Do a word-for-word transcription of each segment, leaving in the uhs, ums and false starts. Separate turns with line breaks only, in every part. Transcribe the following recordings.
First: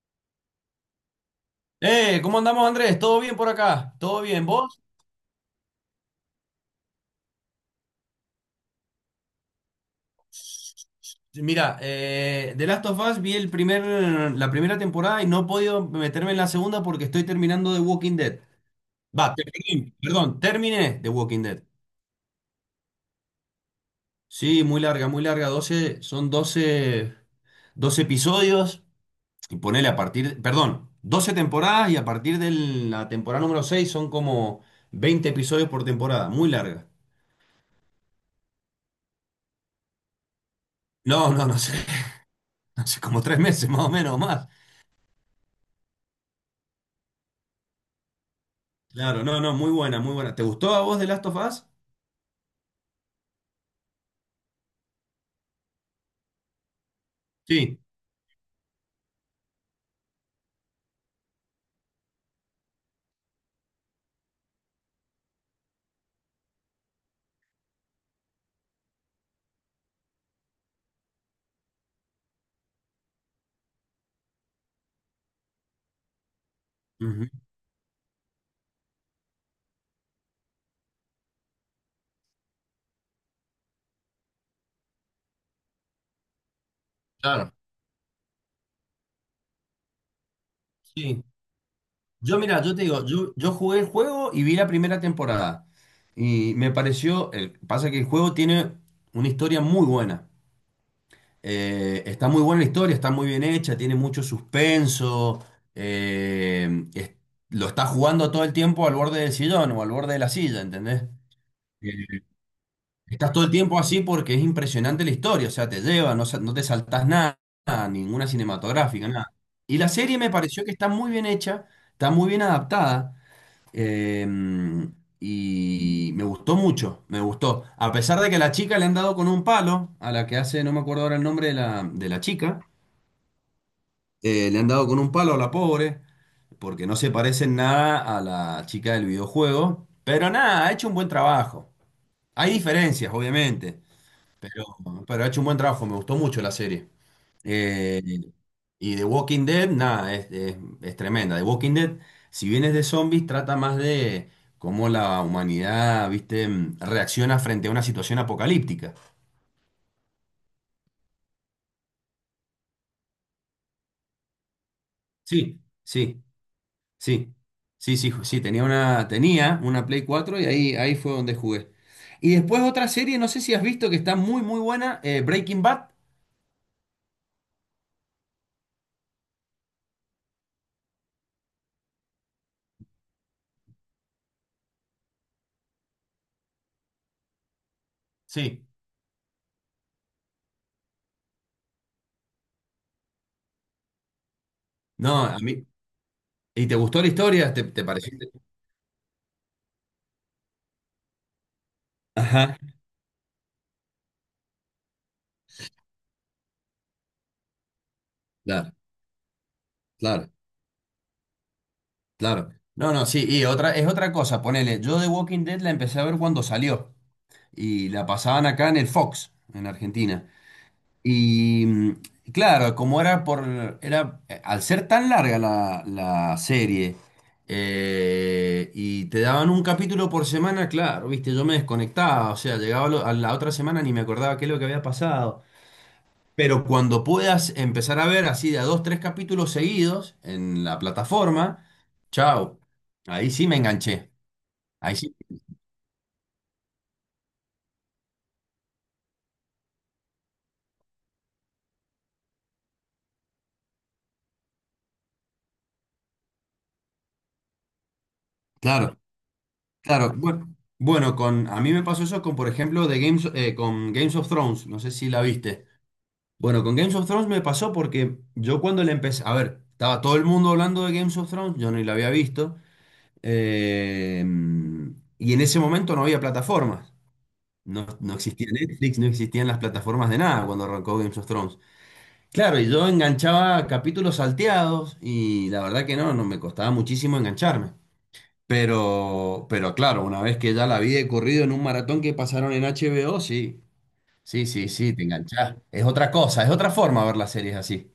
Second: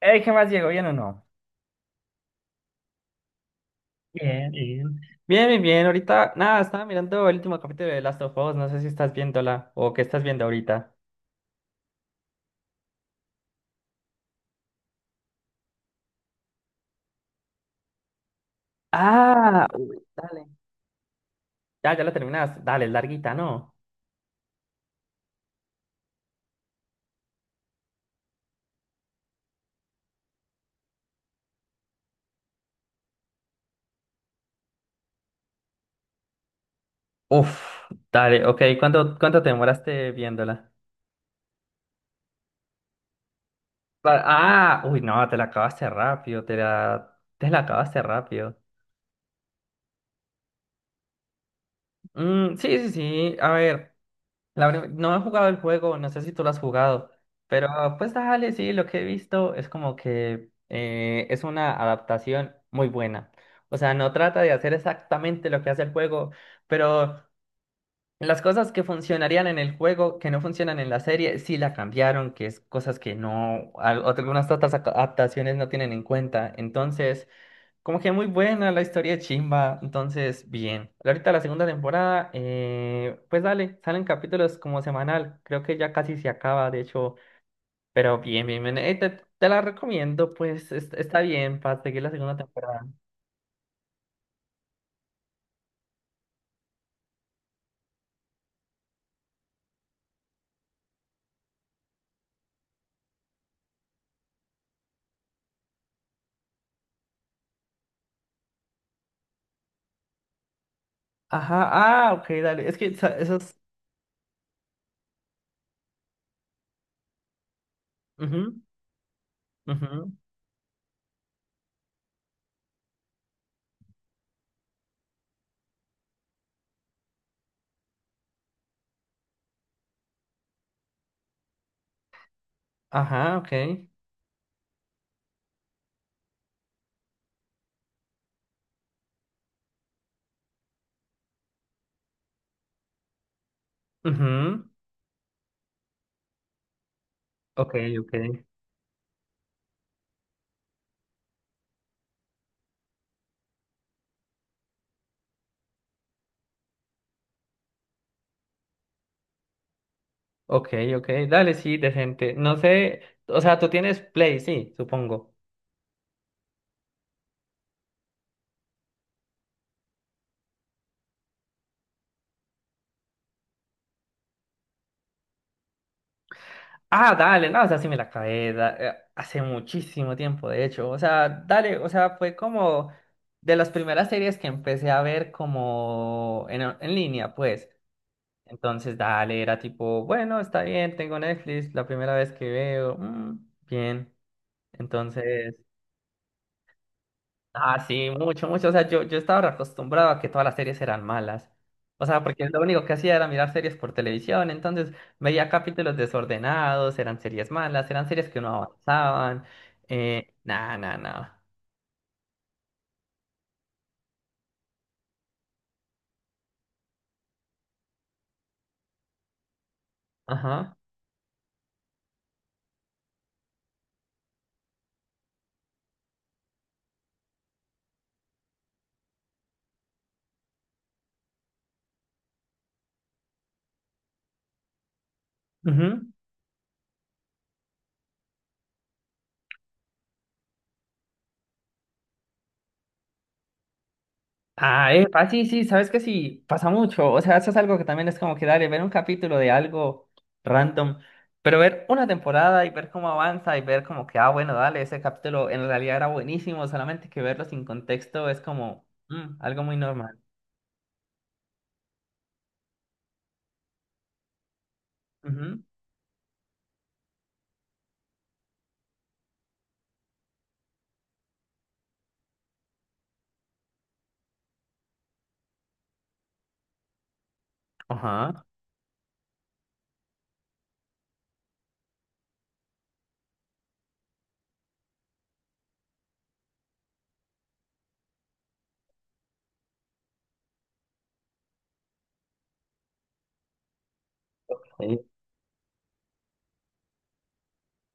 Ey, ¿qué más, Diego? ¿Bien o no?
Eh, ¿cómo andamos, Andrés? ¿Todo bien por acá? ¿Todo bien?
Bien,
¿Vos?
bien. Bien, bien, bien. Ahorita, nada, estaba mirando el último capítulo de Last of Us. No sé si estás viéndola o qué estás viendo ahorita.
Mira, eh, The Last of Us vi el primer, la primera temporada y no he podido meterme en la segunda porque estoy terminando The Walking Dead. Va,
Ah,
terminé,
uy,
perdón,
dale.
terminé The Walking Dead.
Ya, ya la terminas. Dale, es larguita, ¿no?
Sí, muy larga, muy larga. Doce, son doce, doce episodios y ponele a partir, perdón, doce temporadas y a partir de la temporada número seis son como veinte episodios por temporada. Muy larga.
Uf, dale, ok. ¿Cuánto, cuánto te demoraste viéndola?
No, no, no sé. Hace como tres meses más o menos o
Pa-
más.
Ah, uy, no, te la acabaste rápido. Te la, te la acabaste rápido.
Claro, no, no, muy buena, muy buena. ¿Te gustó a vos The Last of Us?
Mm, sí, sí, sí. A ver. La verdad, no he jugado el juego, no sé si tú lo has jugado, pero
Sí,
pues dale, sí, lo que he visto es como que eh, es una adaptación muy buena. O sea, no trata de hacer exactamente lo que hace el juego, pero las cosas que funcionarían en el juego, que no funcionan en la serie, sí la cambiaron, que es cosas que no, al- algunas otras aca- adaptaciones no tienen en cuenta.
ujú,
Entonces, como que muy buena la historia chimba, entonces bien. Ahorita la segunda temporada, eh, pues dale, salen capítulos como semanal, creo que ya casi se acaba, de hecho,
claro.
pero bien, bien, bien. Eh, te, te la recomiendo, pues es- está
Sí.
bien para seguir la segunda
Yo, mira, yo
temporada.
te digo, yo, yo jugué el juego y vi la primera temporada. Y me pareció, el, pasa que el juego tiene una historia muy buena. Eh, está muy buena la historia, está muy bien hecha, tiene mucho suspenso. eh, es- lo está jugando todo el tiempo al borde del sillón o al borde de la silla, ¿entendés?
Ajá, ah, ok, dale, es que esa-
Estás todo el
esas...
tiempo así porque es impresionante la historia, o sea, te lleva, no, sa- no te saltás nada, ninguna cinematográfica, nada. Y
Ujú,
la
ujú.
serie me pareció que está muy bien hecha, está muy bien adaptada, eh, y me gustó mucho, me gustó. A pesar de que a la chica le han dado con un palo, a la que hace, no me acuerdo ahora el nombre de la, de la chica,
Ajá, ok.
eh, le han dado con un palo a la pobre, porque no se parece en nada a la chica del videojuego, pero nada, ha hecho un buen trabajo. Hay diferencias, obviamente. Pero,
Ujú.
pero ha hecho un buen trabajo, me gustó mucho la serie.
Ok,
Eh,
ok,
y The Walking Dead, nada, es, es- es tremenda. The Walking Dead, si bien es de zombies, trata más de cómo la humanidad, viste, mm, reacciona frente a una situación apocalíptica.
ok, ok, dale, sí, decente. No sé, o sea, tú tienes Play, sí, supongo.
Sí, sí, sí, sí, sí, ju- sí, tenía una, tenía una Play cuatro y ahí, ahí fue donde jugué. Y después otra serie, no sé si has visto que está muy, muy buena, eh, Breaking Bad.
Ah, dale, no, o sea, sí me la acabé da- eh, hace muchísimo tiempo, de hecho. O sea, dale, o sea, fue como de las primeras series que empecé a ver como en, en línea, pues.
Sí.
Entonces, dale, era tipo, bueno, está bien, tengo Netflix, la primera vez que veo, mm, bien.
No, a
Entonces,
mí. ¿Y te gustó la historia? ¿Te,
ah,
te
sí,
pareció?
mucho, mucho. O sea, yo, yo estaba acostumbrado a que todas las series eran malas. O sea, porque
Ajá.
lo único que hacía era mirar series por televisión. Entonces veía capítulos desordenados, eran series malas, eran series que no
Claro.
avanzaban.
Claro,
Eh, nah, nah, nah.
claro. No, no, sí, y otra, es otra cosa, ponele, yo The Walking Dead la empecé a ver cuando salió y la pasaban acá en el Fox, en Argentina.
Ajá.
Y mm, claro, como era por, era, eh, al ser tan larga la, la serie eh, y te daban un capítulo por semana, claro, viste, yo me desconectaba, o sea, llegaba lo- a la otra semana ni me acordaba qué es lo que había pasado.
Ujú.
Pero cuando puedas empezar a ver así de a dos, tres capítulos seguidos en la plataforma, chao, ahí sí me enganché.
Ah,
Ahí sí.
epa, sí, sí, sabes que sí, pasa mucho. O sea, eso es algo que también es como que dale, ver un capítulo de algo random, pero ver una temporada y ver cómo avanza y ver como que, ah, bueno, dale, ese capítulo en realidad era buenísimo, solamente que verlo sin contexto es como
Claro,
mm, algo muy
claro.
normal.
Bueno, bueno, con, a mí me pasó eso con, por ejemplo, de Games, eh, con Games of Thrones, no sé si la
Ujú.
viste. Bueno, con Games of Thrones me pasó porque yo cuando le empecé, a ver, estaba todo el mundo hablando de Games of Thrones, yo ni la había visto, eh, y en ese momento no había plataformas. No, no
Ajá.
existía Netflix, no existían las plataformas de nada cuando arrancó Games of Thrones. Claro, y yo enganchaba capítulos salteados y la verdad que no, no me costaba muchísimo engancharme. Pero, pero claro, una vez que ya la vi de corrido en un maratón que pasaron en H B O, sí, sí, sí, sí, te
Ok.
enganchás. Es otra cosa, es otra forma ver las series así.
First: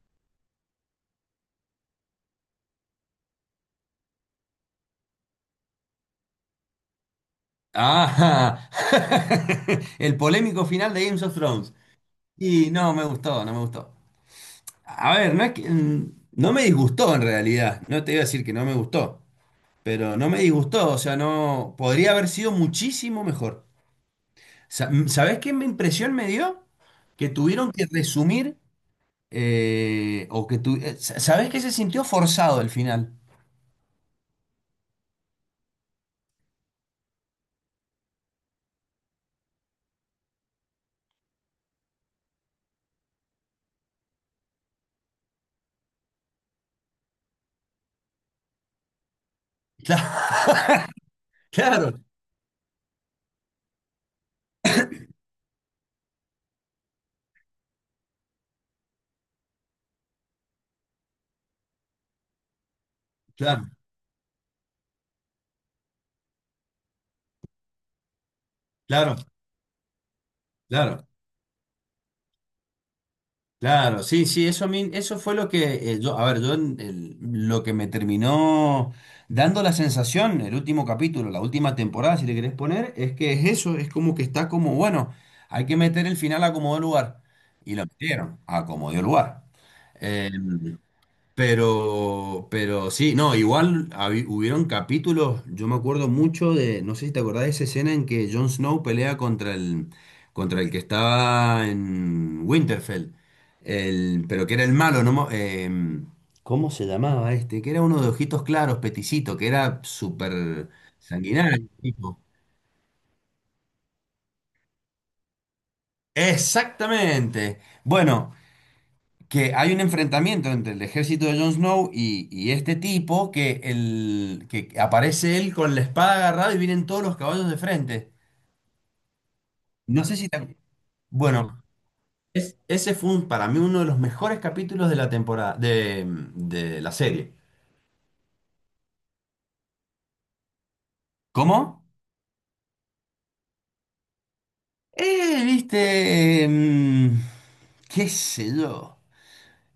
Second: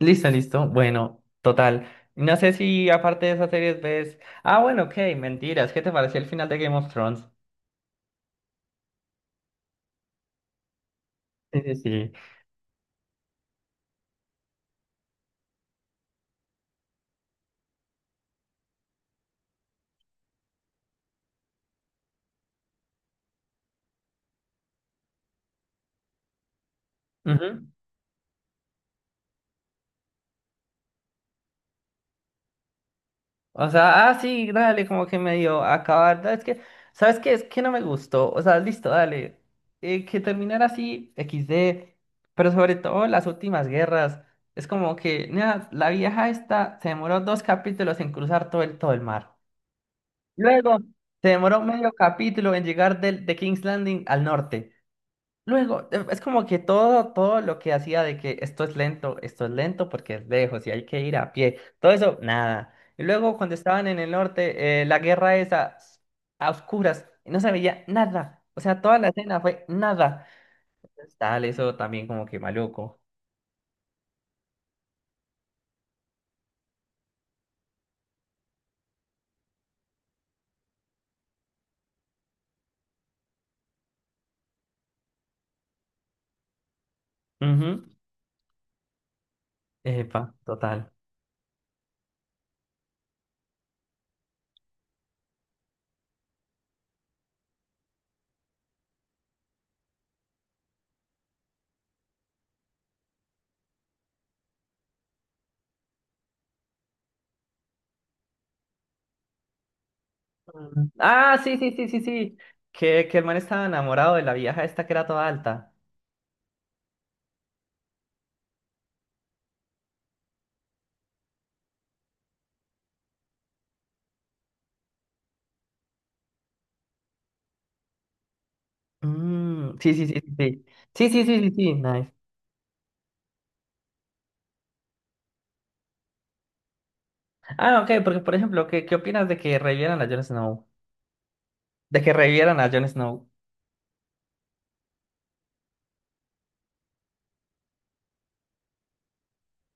Listo, listo. Bueno, total. No sé si aparte de esas series ves. Ah, bueno, ok, mentiras. ¿Qué te pareció el final de Game of Thrones?
Ah, el polémico final de Games of
Sí,
Thrones.
sí, sí.
Y no me gustó, no me gustó. A ver, no es que, mm, no me disgustó en realidad. No te iba a decir que no me gustó, pero no me disgustó, o sea, no, podría haber sido muchísimo mejor. Sa- ¿Sabés qué me- impresión me dio? Que
Ujú.
tuvieron que resumir, eh, o que tu- eh, sa- ¿sabés qué se sintió forzado al final?
O sea, ah, sí, dale, como que medio acabar. da, Es que, ¿sabes qué? Es que no me gustó. O sea, listo, dale. Eh, que terminara así, equis de. Pero sobre todo las últimas guerras. Es como que, nada, la vieja esta se demoró dos capítulos en cruzar todo el, todo el mar.
Cla-
Luego, se demoró medio
Claro,
capítulo en llegar del, de King's Landing al norte. Luego, e- es como que todo, todo lo que hacía de que esto es lento, esto es lento porque es lejos y hay que ir a pie, todo eso, nada. Y luego cuando
claro,
estaban en el norte, eh, la guerra esa, s- a oscuras, y no se veía nada. O sea, toda la
claro,
escena fue nada.
claro,
Entonces, tal, eso también como que maluco.
claro, sí, sí, eso, a mí- eso fue lo que, eh, yo, a ver, yo, en el- lo que me terminó dando la sensación, el último capítulo, la última temporada, si le querés poner, es que es eso, es como que está como, bueno, hay que meter el final a como dio lugar, y
Ujú.
lo metieron a como dio lugar.
Epa,
Eh,
total.
Pero, pero sí, no, igual habi- hubieron capítulos, yo me acuerdo mucho de, no sé si te acordás de esa escena en que Jon Snow pelea contra el, contra el que estaba en Winterfell, el, pero que era el malo, ¿no? mo- em, ¿cómo se llamaba este? Que era uno de ojitos claros, peticito, que era súper
Mm. Ah, sí,
sanguinario.
sí, sí, sí,
Tipo.
sí. Que, que el man estaba enamorado de la vieja esta que era toda alta.
Exactamente. Bueno, que hay un enfrentamiento entre el ejército de Jon Snow y, y este tipo que, el, que aparece él con la espada agarrada y vienen todos los caballos de frente.
Mm, sí,
No
sí,
sé
sí,
si te-
sí. Sí, sí, sí, sí, sí,
Bueno,
sí, sí.
es- ese fue un- para mí uno de los mejores capítulos de la temporada, de, de la serie.
Ah, ok, porque por ejemplo, ¿qué, qué opinas de que revivieran a Jon Snow?
¿Cómo?
De que revivieran a Jon Snow.
Eh, viste, mm, qué sé yo.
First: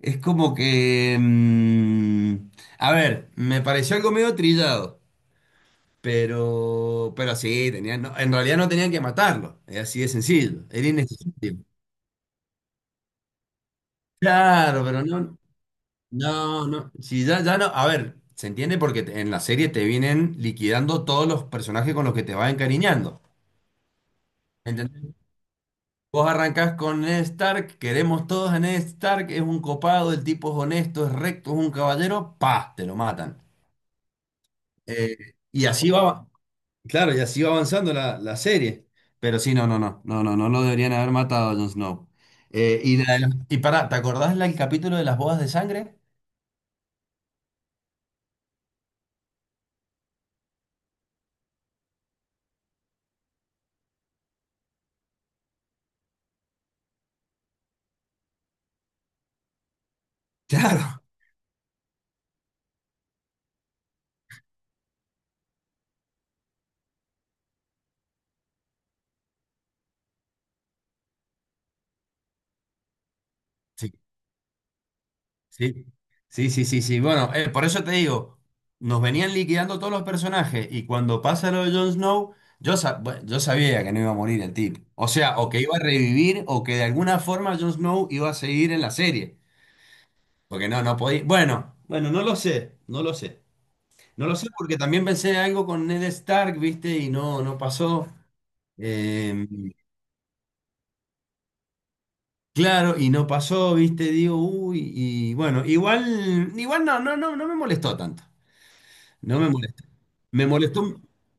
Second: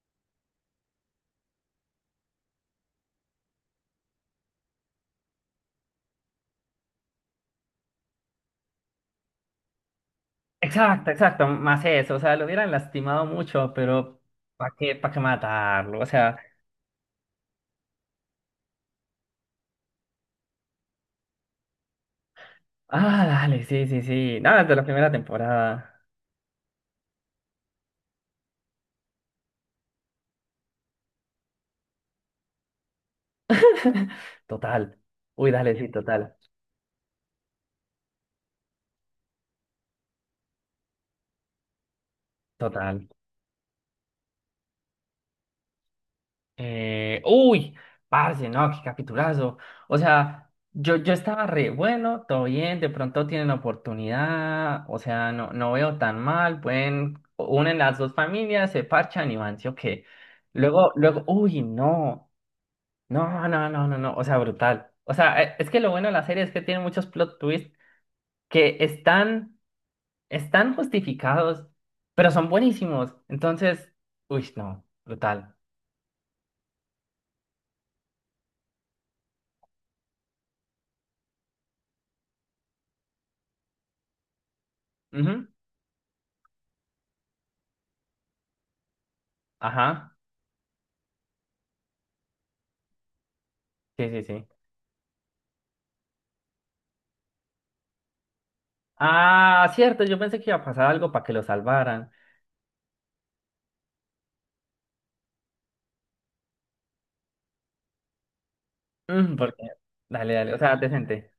Es como que, mm, a ver, me pareció algo medio trillado. Pero, pero sí, tenían, no, en realidad no tenían que matarlo, es así de sencillo, era
Exacto, exacto,
innecesario.
más eso, o sea, lo hubieran lastimado mucho, pero ¿para
Claro,
qué,
pero
para qué
no,
matarlo? O sea,
no, no, si ya, ya no, a ver, se entiende porque te- en la serie te vienen liquidando todos los personajes con los que te vas encariñando,
ah, dale, sí, sí, sí, nada, de la
¿entendés?
primera temporada,
Vos arrancás con Ned Stark, queremos todos a Ned Stark, es un copado, el tipo es honesto, es recto, es un caballero, pa, te lo matan.
total,
Eh,
uy,
y
dale, sí,
así va.
total,
Claro, y así va avanzando la, la serie. Pero sí, no, no, no, no, no, no lo deberían haber matado a Jon Snow. Eh, y,
total.
la de las- y Pará, ¿te acordás la- el capítulo de las bodas de sangre?
Eh, uy, parce, no, qué capitulazo. O sea, yo, yo estaba re bueno, todo bien, de pronto tienen oportunidad, o sea, no, no veo tan mal, pueden, unen las dos familias, se parchan y van, sí o qué.
Claro.
Luego, luego, uy, no, no, no, no, no, no, o sea, brutal. O sea, eh, es que lo bueno de la serie es que tiene muchos plot twists que están, están justificados, pero son buenísimos. Entonces,
Sí,
uy, no, brutal.
sí, sí, sí, sí, sí. Bueno, eh, por eso te digo, nos venían liquidando todos los personajes y cuando pasa lo de Jon Snow, yo, sa- bueno, yo sabía que no iba a morir el tipo. O sea,
Ujú,
o que iba a revivir o que de alguna forma Jon Snow iba a seguir en la serie.
ajá,
Porque no, no podía. Bueno, bueno, no lo sé, no lo sé.
sí, sí,
No lo
sí.
sé porque también pensé algo con Ned Stark, ¿viste? Y no, no pasó. Eh,
Ah, cierto, yo pensé que iba a pasar algo para que lo salvaran.
claro, y no pasó, ¿viste? Digo, uy, y bueno, igual, igual no, no, no, no me molestó tanto.
Mm,
No me
porque,
molestó.
dale,
Me
dale, o sea,
molestó.
decente.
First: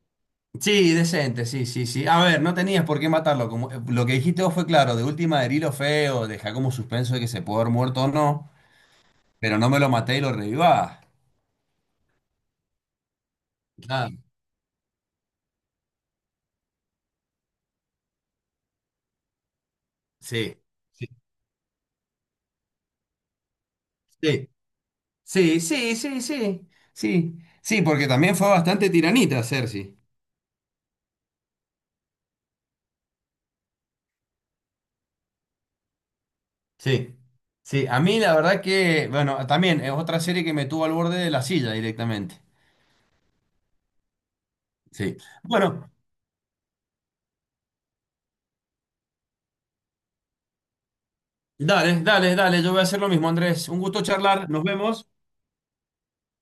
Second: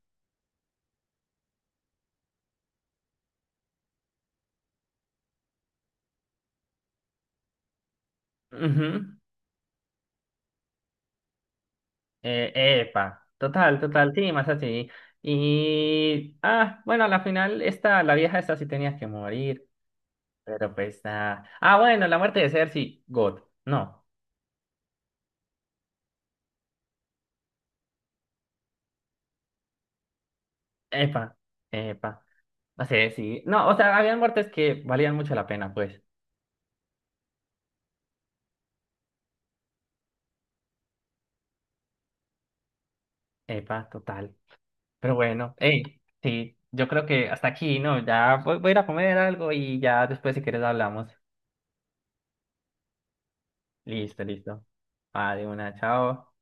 Sí, decente, sí, sí, sí. A ver, no tenías por qué matarlo. Como, eh, lo que dijiste vos fue claro, de última herilo feo, deja como suspenso de que se pudo haber muerto o no,
Ujú.
pero no me lo maté y lo revivá.
Eh, epa, total, total,
Claro,
sí, más así. Y, ah, bueno, a la final, esta, la vieja esta sí tenía que morir,
sí,
pero pues
sí,
nada. Ah, bueno, la muerte de Cersei, God, no,
sí. Sí, sí, sí, sí, sí, sí, porque también fue bastante tiranita Cersei.
epa, epa, no sé, sí, no, o sea, habían muertes que valían mucho la pena, pues,
Sí, sí, a mí la verdad que, bueno, también es otra serie que me tuvo al borde de la silla directamente.
epa, total. Pero
Sí.
bueno, hey,
Bueno,
sí, yo creo que hasta aquí, ¿no? Ya voy, voy a ir a comer algo y ya después si quieres hablamos.
dale, dale, dale, yo voy a hacer lo mismo, Andrés. Un gusto
Listo,
charlar, nos
listo.
vemos.
Ah, de una, chao.